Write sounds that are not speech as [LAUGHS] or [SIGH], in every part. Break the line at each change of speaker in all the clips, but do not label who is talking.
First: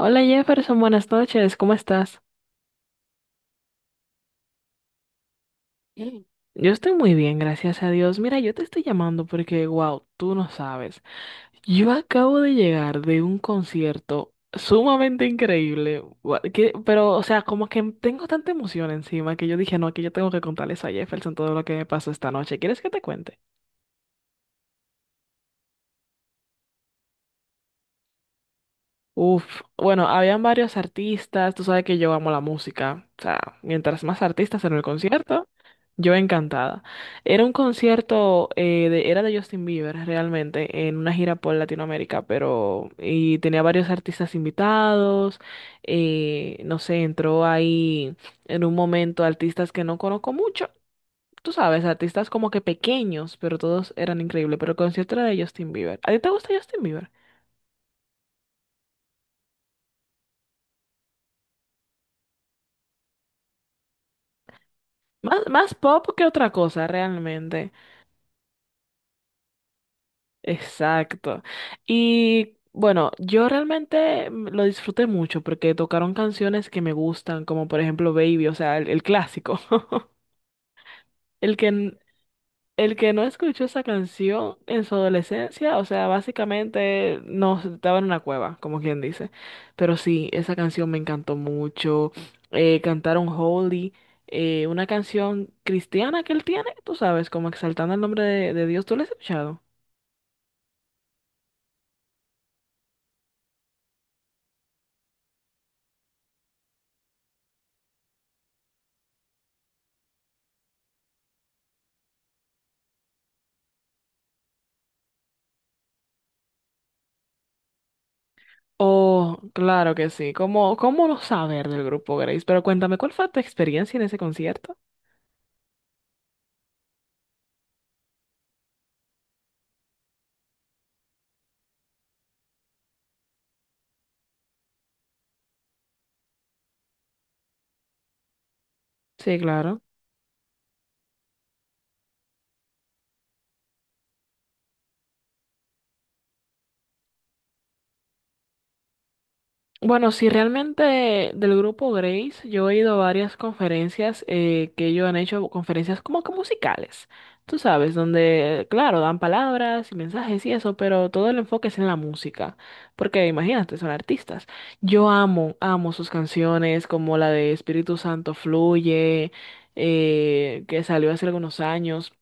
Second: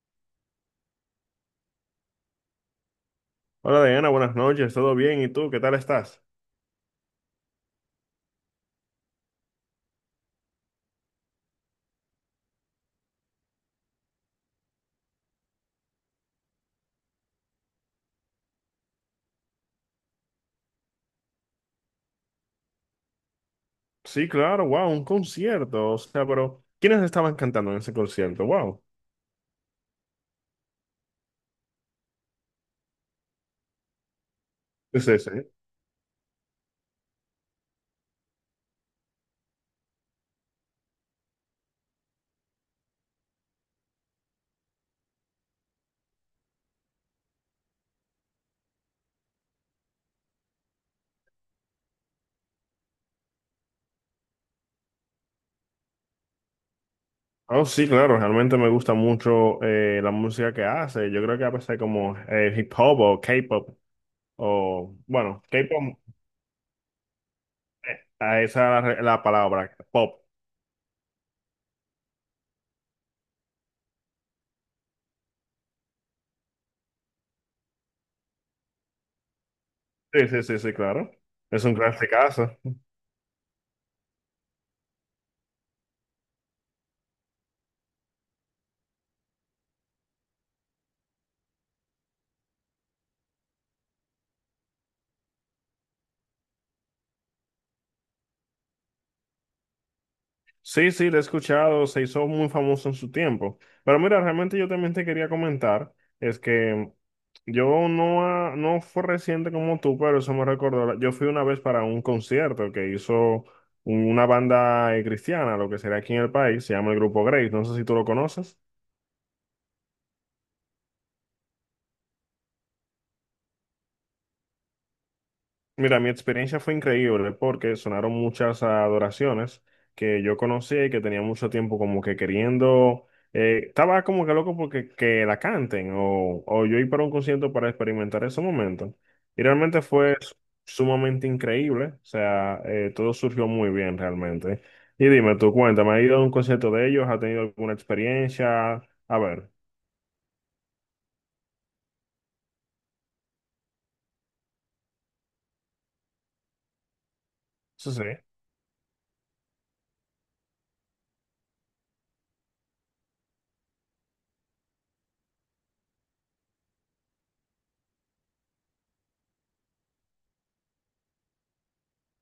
Hola Jefferson, buenas noches, ¿cómo estás?
Hola Diana, buenas noches, ¿todo bien? ¿Y tú qué tal estás?
Mm. Yo estoy muy bien, gracias a Dios. Mira, yo te estoy llamando porque, wow, tú no sabes. Yo acabo de llegar de un concierto sumamente increíble, pero, o sea, como que tengo tanta emoción encima que yo dije, no, que yo tengo que contarles a Jefferson todo lo que me pasó esta noche. ¿Quieres que te cuente?
Sí, claro, wow, un concierto, o sea, pero ¿quiénes estaban cantando en ese concierto? Wow,
Uf, bueno, habían varios artistas, tú sabes que yo amo la música, o sea, mientras más artistas en el
es
concierto,
ese.
yo encantada. Era un concierto, era de Justin Bieber realmente, en una gira por Latinoamérica, pero y tenía varios artistas invitados, no sé, entró ahí en un momento artistas que no conozco mucho, tú sabes, artistas como que pequeños, pero todos eran increíbles, pero el concierto era de Justin Bieber. ¿A ti te gusta Justin Bieber?
Oh, sí, claro, realmente me gusta mucho la música que hace, yo creo que a veces como hip hop o K-pop, o bueno,
Más, más
K-pop,
pop que otra cosa, realmente.
ah, esa es la palabra, pop.
Exacto. Y bueno, yo realmente lo disfruté mucho porque tocaron canciones que me gustan, como por ejemplo Baby, o sea, el clásico. [LAUGHS]
Sí, sí, sí, sí, claro,
El
es
que,
un
n-
clasicazo.
el que no escuchó esa canción en su adolescencia, o sea, básicamente no estaba en una cueva, como quien dice. Pero sí, esa canción me encantó mucho. Cantaron Holy, una canción cristiana que él tiene, tú sabes, como exaltando el nombre de Dios. ¿Tú la has escuchado?
Sí, sí, lo he escuchado, se hizo muy famoso en su tiempo. Pero mira, realmente yo también te quería comentar, es que yo no, no fue reciente como tú, pero eso me recordó, yo fui una vez para un concierto que hizo una banda cristiana, lo que sería aquí en el país, se llama el Grupo Grace, no sé si tú lo conoces.
Oh, claro que sí. ¿Cómo, cómo no saber del grupo Grace? Pero cuéntame, ¿cuál fue tu experiencia en ese concierto?
Mira, mi experiencia fue increíble porque sonaron muchas adoraciones que yo conocía y que tenía mucho tiempo como que queriendo, estaba como que loco porque que la canten o yo ir para un concierto para experimentar ese momento.
Sí,
Y
claro.
realmente sumamente increíble, o sea, todo surgió muy bien realmente. Y dime, tú cuéntame, ¿has ido a un concierto de ellos? ¿Has tenido alguna experiencia? A ver,
Bueno, sí, realmente del grupo Grace, yo he ido a varias conferencias, que ellos han hecho, conferencias como que musicales, tú
sí,
sabes,
sí.
donde, claro, dan palabras y mensajes y eso, pero todo el enfoque es en la música, porque imagínate, son artistas. Yo amo, amo sus canciones, como la de Espíritu Santo Fluye, que salió hace algunos años.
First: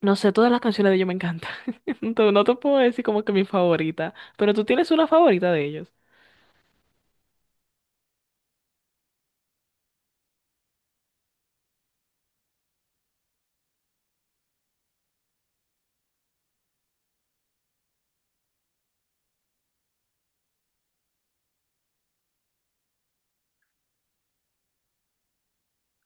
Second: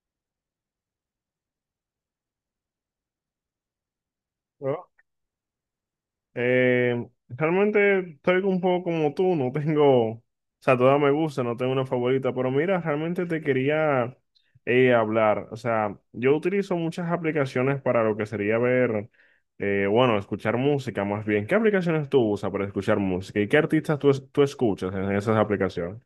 No sé, todas las canciones de ellos me encantan. [LAUGHS] No te puedo decir como que mi favorita, pero tú tienes una favorita de ellos.
Realmente estoy un poco como tú, no tengo, o sea, todas me gustan, no tengo una favorita, pero mira, realmente te quería hablar, o sea, yo utilizo muchas aplicaciones para lo que sería ver, bueno, escuchar música más bien. ¿Qué aplicaciones tú usas para escuchar música y qué artistas tú, tú escuchas en esas aplicaciones?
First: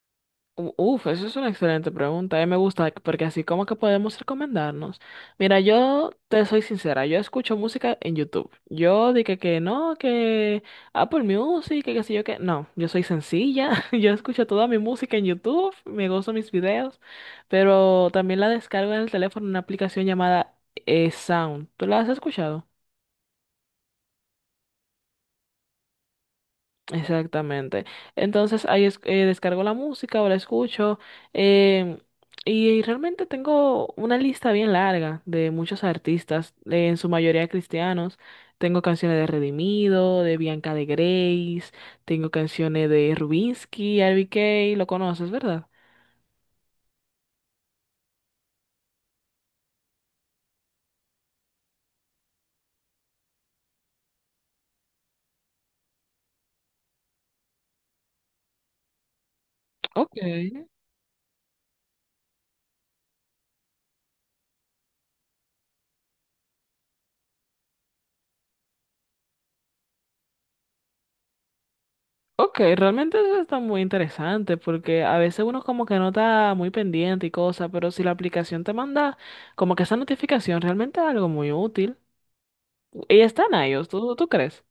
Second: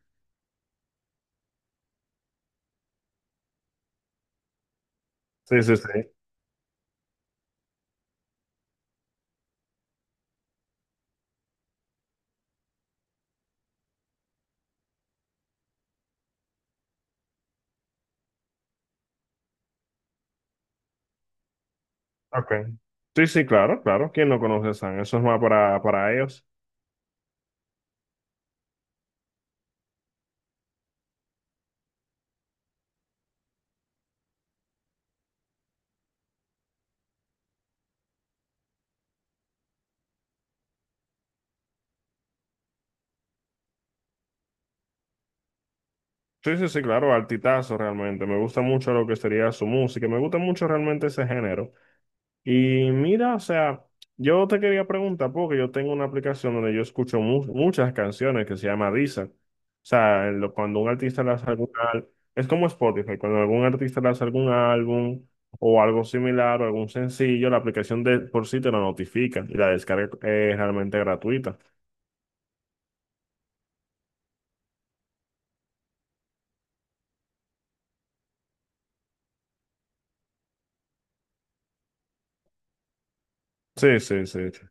Uf, eso es una excelente pregunta. A mí me gusta porque así como que podemos recomendarnos. Mira,
Sí, sí, sí.
yo te soy sincera, yo escucho música en YouTube. Yo dije que no, que Apple Music, que qué sé yo que no, yo soy sencilla. [LAUGHS] Yo escucho toda mi música en YouTube, me gozo mis videos, pero también la descargo en el teléfono en una aplicación llamada, Sound. ¿Tú la has escuchado?
Okay. Sí, sí, claro, claro. ¿Quién no conoce a San? Eso es más para ellos.
Exactamente. Entonces descargo la música o la escucho, em, y realmente tengo una lista bien larga de muchos artistas, en su mayoría cristianos. Tengo canciones de Redimido, de Bianca de Grace, tengo canciones de Rubinsky, RBK, lo conoces, ¿verdad?
Sí, sí, sí, claro, altitazo realmente. Me gusta mucho lo que sería su música. Me gusta mucho realmente ese género. Y mira, o sea, yo te quería preguntar, porque yo tengo una aplicación donde yo escucho muchas canciones que se llama Deezer. O
Ok,
sea, lo- cuando un artista lanza algún álbum, es como Spotify, cuando algún artista lanza algún álbum o algo similar o algún sencillo, la aplicación de por sí te lo notifica y la descarga es realmente gratuita.
ok, realmente eso está muy interesante porque a veces uno como que no está muy pendiente y cosas, pero si la aplicación te manda como que esa notificación realmente es algo muy útil. Y están a ellos,
Sí,
¿tú,
sí,
tú
sí.
crees?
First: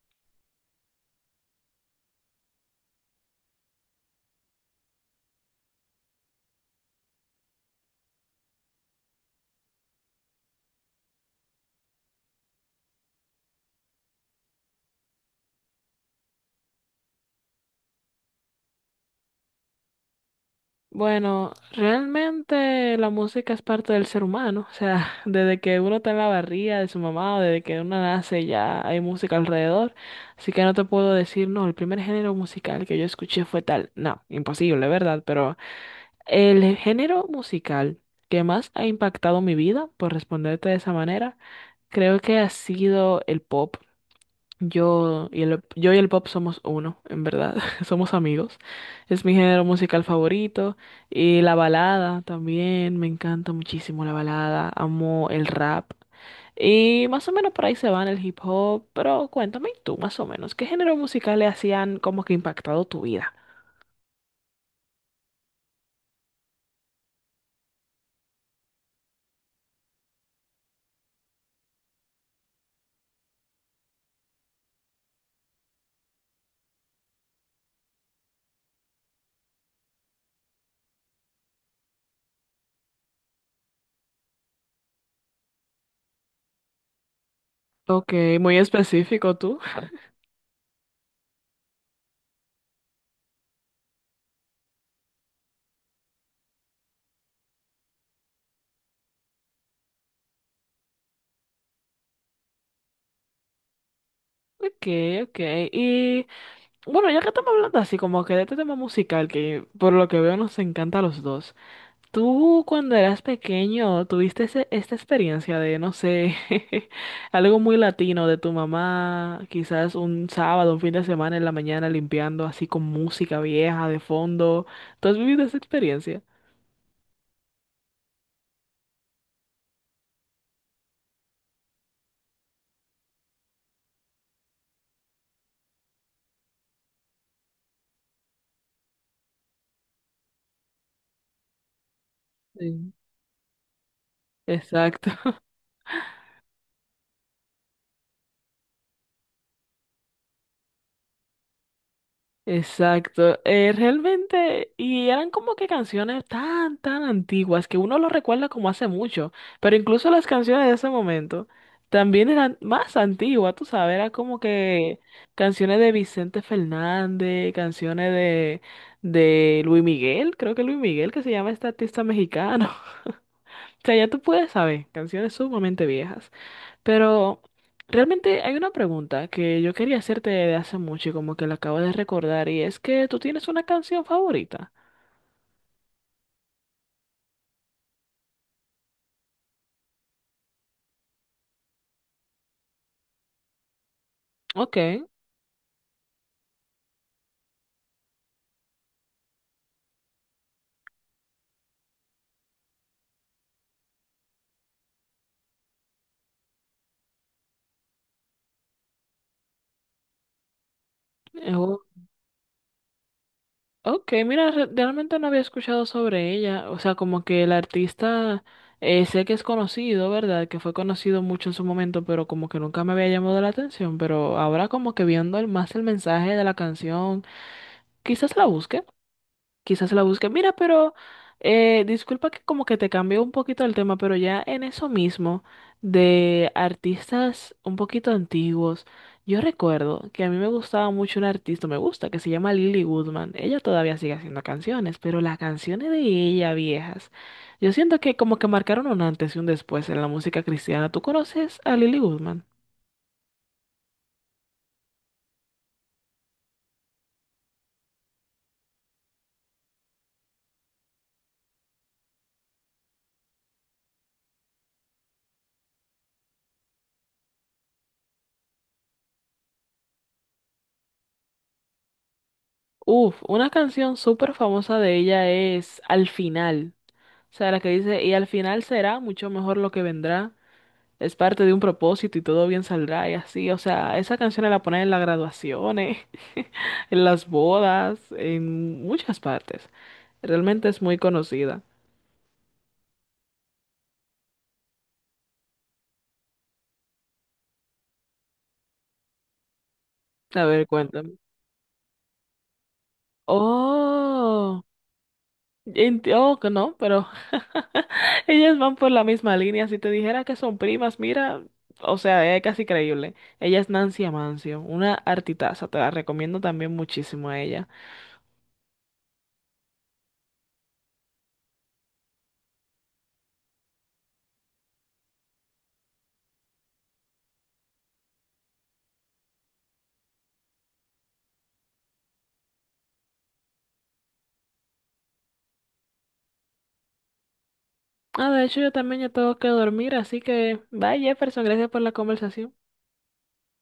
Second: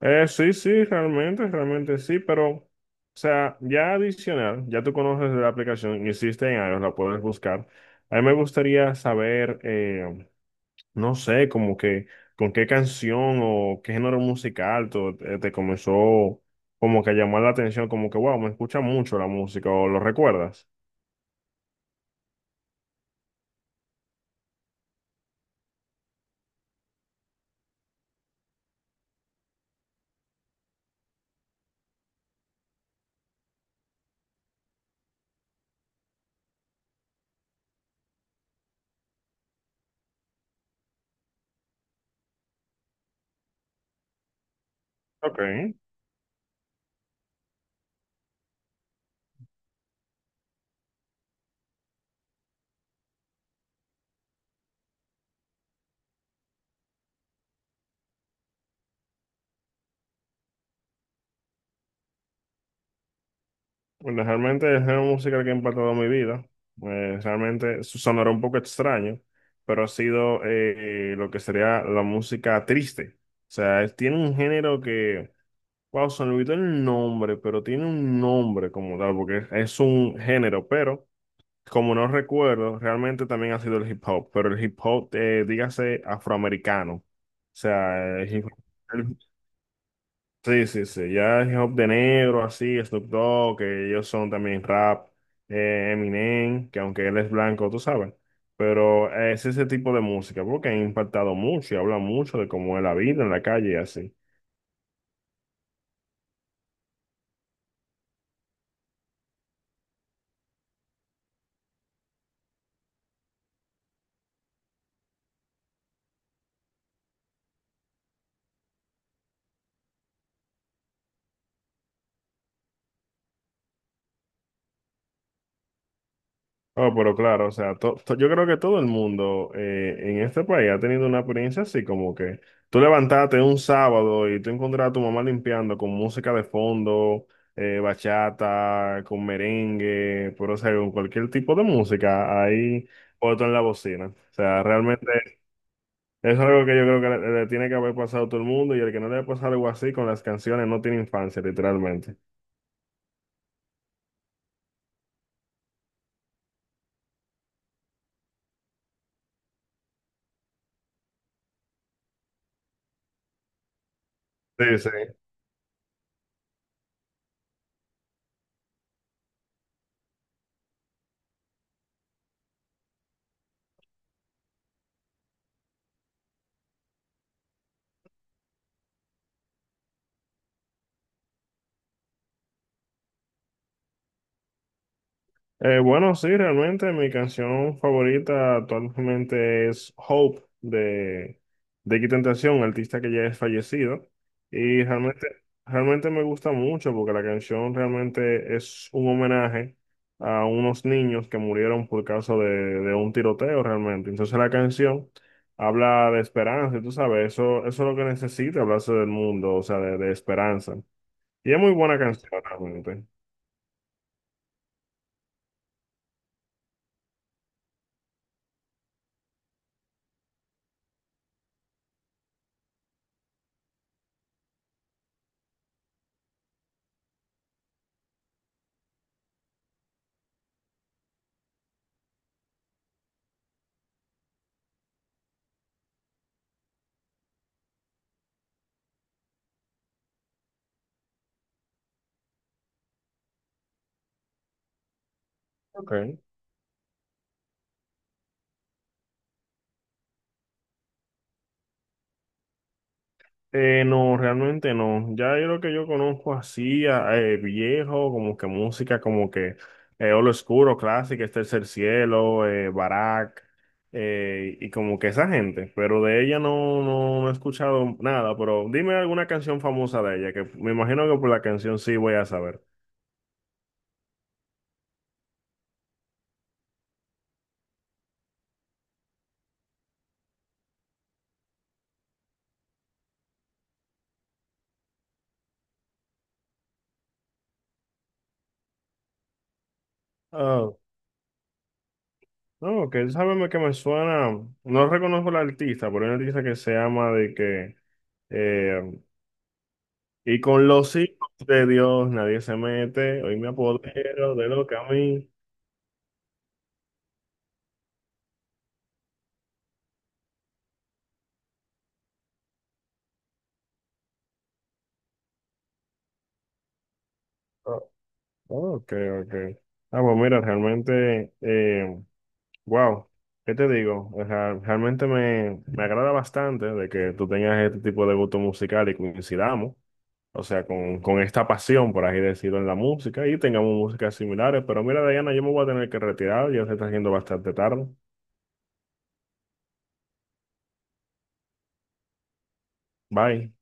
Sí, sí, realmente, realmente sí, pero, o sea, ya adicional, ya tú conoces la aplicación, existe en iOS, la puedes buscar. A mí me gustaría saber, no sé, como que con qué canción o qué género musical te comenzó como que a llamar la atención, como que, wow, me escucha mucho la música o lo recuerdas.
Bueno, realmente la música es parte del ser humano, o sea, [LAUGHS] desde que uno está en la barriga de su mamá o desde que uno nace ya hay música alrededor, así que no te puedo decir, no, el primer género musical que yo escuché fue tal, no, imposible, ¿verdad? Pero el género musical que más ha impactado mi vida, por responderte de esa manera, creo que ha sido el pop.
Ok.
Yo y el pop somos uno, en verdad. [LAUGHS] Somos amigos. Es mi género musical favorito. Y la balada también. Me encanta muchísimo la balada. Amo el rap. Y más o menos por ahí se van el hip hop. Pero cuéntame tú, más o menos, ¿qué género musical le hacían como que impactado tu vida?
Bueno, realmente es una música que ha impactado mi vida. Realmente sonará un poco extraño, pero ha sido lo que sería la música triste. O sea, tiene un género que, wow, se me olvidó el nombre, pero tiene un nombre como tal, porque es un género, pero como no recuerdo, realmente también ha sido el hip hop, pero el hip hop, dígase afroamericano. O
Ok,
sea, el hip
muy
hop.
específico tú.
Sí, sí, sí, ya hip hop de negro, así, Snoop Dogg, que ellos son también rap, Eminem, que aunque él es blanco, tú sabes, pero es ese tipo de música, porque ha impactado mucho y habla mucho de cómo es la vida en la calle y así.
Ok, ok. Y bueno, ya que estamos hablando así como que de este tema musical, que por lo que veo nos encanta a los dos. ¿Tú cuando eras pequeño tuviste esta experiencia de, no sé, [LAUGHS] algo muy latino de tu mamá, quizás un sábado, un fin de semana en la mañana limpiando así con música vieja de fondo? ¿Tú has vivido esa experiencia?
Oh, pero claro, o sea, yo creo que todo el mundo en este país ha tenido una experiencia así, como que tú levantaste un sábado y tú encontraste a tu mamá limpiando con música de fondo, bachata, con merengue, pero o sea, con cualquier tipo de música ahí
Sí,
otro en la bocina. O sea,
exacto,
realmente
[LAUGHS]
es algo que yo creo que le tiene que haber pasado a todo el mundo y el que no le haya pasado algo así con las canciones no tiene infancia, literalmente.
exacto. Realmente, y eran como que canciones tan, tan antiguas que uno lo recuerda como hace mucho, pero incluso las canciones de ese momento también eran más antiguas, tú sabes, era como
Sí, sí.
que canciones de Vicente Fernández, canciones de Luis Miguel, creo que Luis Miguel, que se llama este artista mexicano. [LAUGHS] O sea, ya tú puedes saber, canciones sumamente viejas. Pero realmente hay una pregunta que yo quería hacerte de hace mucho y como que la acabo de recordar y es que tú tienes una canción favorita.
Bueno, sí, realmente mi canción favorita actualmente es Hope de Qué Tentación, artista que ya es fallecido.
Ok,
Y
eh,
realmente, realmente me gusta mucho porque la canción realmente es un homenaje a unos niños que murieron por causa de un tiroteo realmente. Entonces la canción habla de esperanza, y tú sabes, eso es lo que necesita hablarse del mundo, o sea, de esperanza. Y es muy
o-
buena canción realmente.
ok, mira, realmente no había escuchado sobre ella, o sea, como que el artista, sé que es conocido, ¿verdad? Que fue conocido mucho en su momento, pero como que nunca me había llamado la atención, pero ahora como que viendo el, más el mensaje de la canción, quizás la busque. Quizás la busque. Mira, pero, disculpa que como que te cambió un poquito el tema, pero ya en eso mismo de artistas un poquito antiguos, yo recuerdo que a mí me gustaba mucho un artista, me gusta, que se llama Lily Goodman. Ella todavía sigue haciendo canciones, pero las canciones
Ok.
de ella viejas, yo siento que como que marcaron un antes y un después en la música cristiana. ¿Tú conoces a Lily Goodman?
No, realmente no. Ya yo lo que yo conozco así, viejo, como que música como que Olo Oscuro, clásica, es Tercer Cielo, Barak, y como que esa gente. Pero de ella no, no he escuchado nada, pero dime alguna canción famosa de ella, que me imagino que por la canción sí voy a saber.
Uf, una canción súper famosa de ella es Al final. O sea, la que dice, y al final será mucho mejor lo que vendrá. Es parte de un propósito y todo bien saldrá y así. O sea, esa canción la ponen en las graduaciones, [LAUGHS] en las bodas, en muchas partes. Realmente
Oh,
es muy conocida.
no, que sábeme que me suena, no reconozco la artista, pero hay una artista que se llama de que... eh, Y
A ver,
con los
cuéntame.
hijos de Dios nadie se mete. Hoy me apodero de
Oh,
lo que a mí.
oh, que no, pero [LAUGHS] ellas van por la misma línea. Si te dijera que son primas, mira, o sea, es casi creíble. Ella es Nancy Amancio, una artitaza. Te la recomiendo también muchísimo a ella.
Oh, ok, ok. Ah, pues mira, realmente, wow, ¿qué te digo? O sea, realmente me agrada bastante de que tú tengas este tipo de gusto musical y coincidamos, o sea, con esta pasión, por así decirlo, en la música y tengamos músicas similares. Pero mira, Diana, yo me voy a tener que retirar, ya se está haciendo bastante tarde.
Ah, de hecho yo también ya tengo que dormir, así que bye Jefferson, gracias por la conversación.
Bye.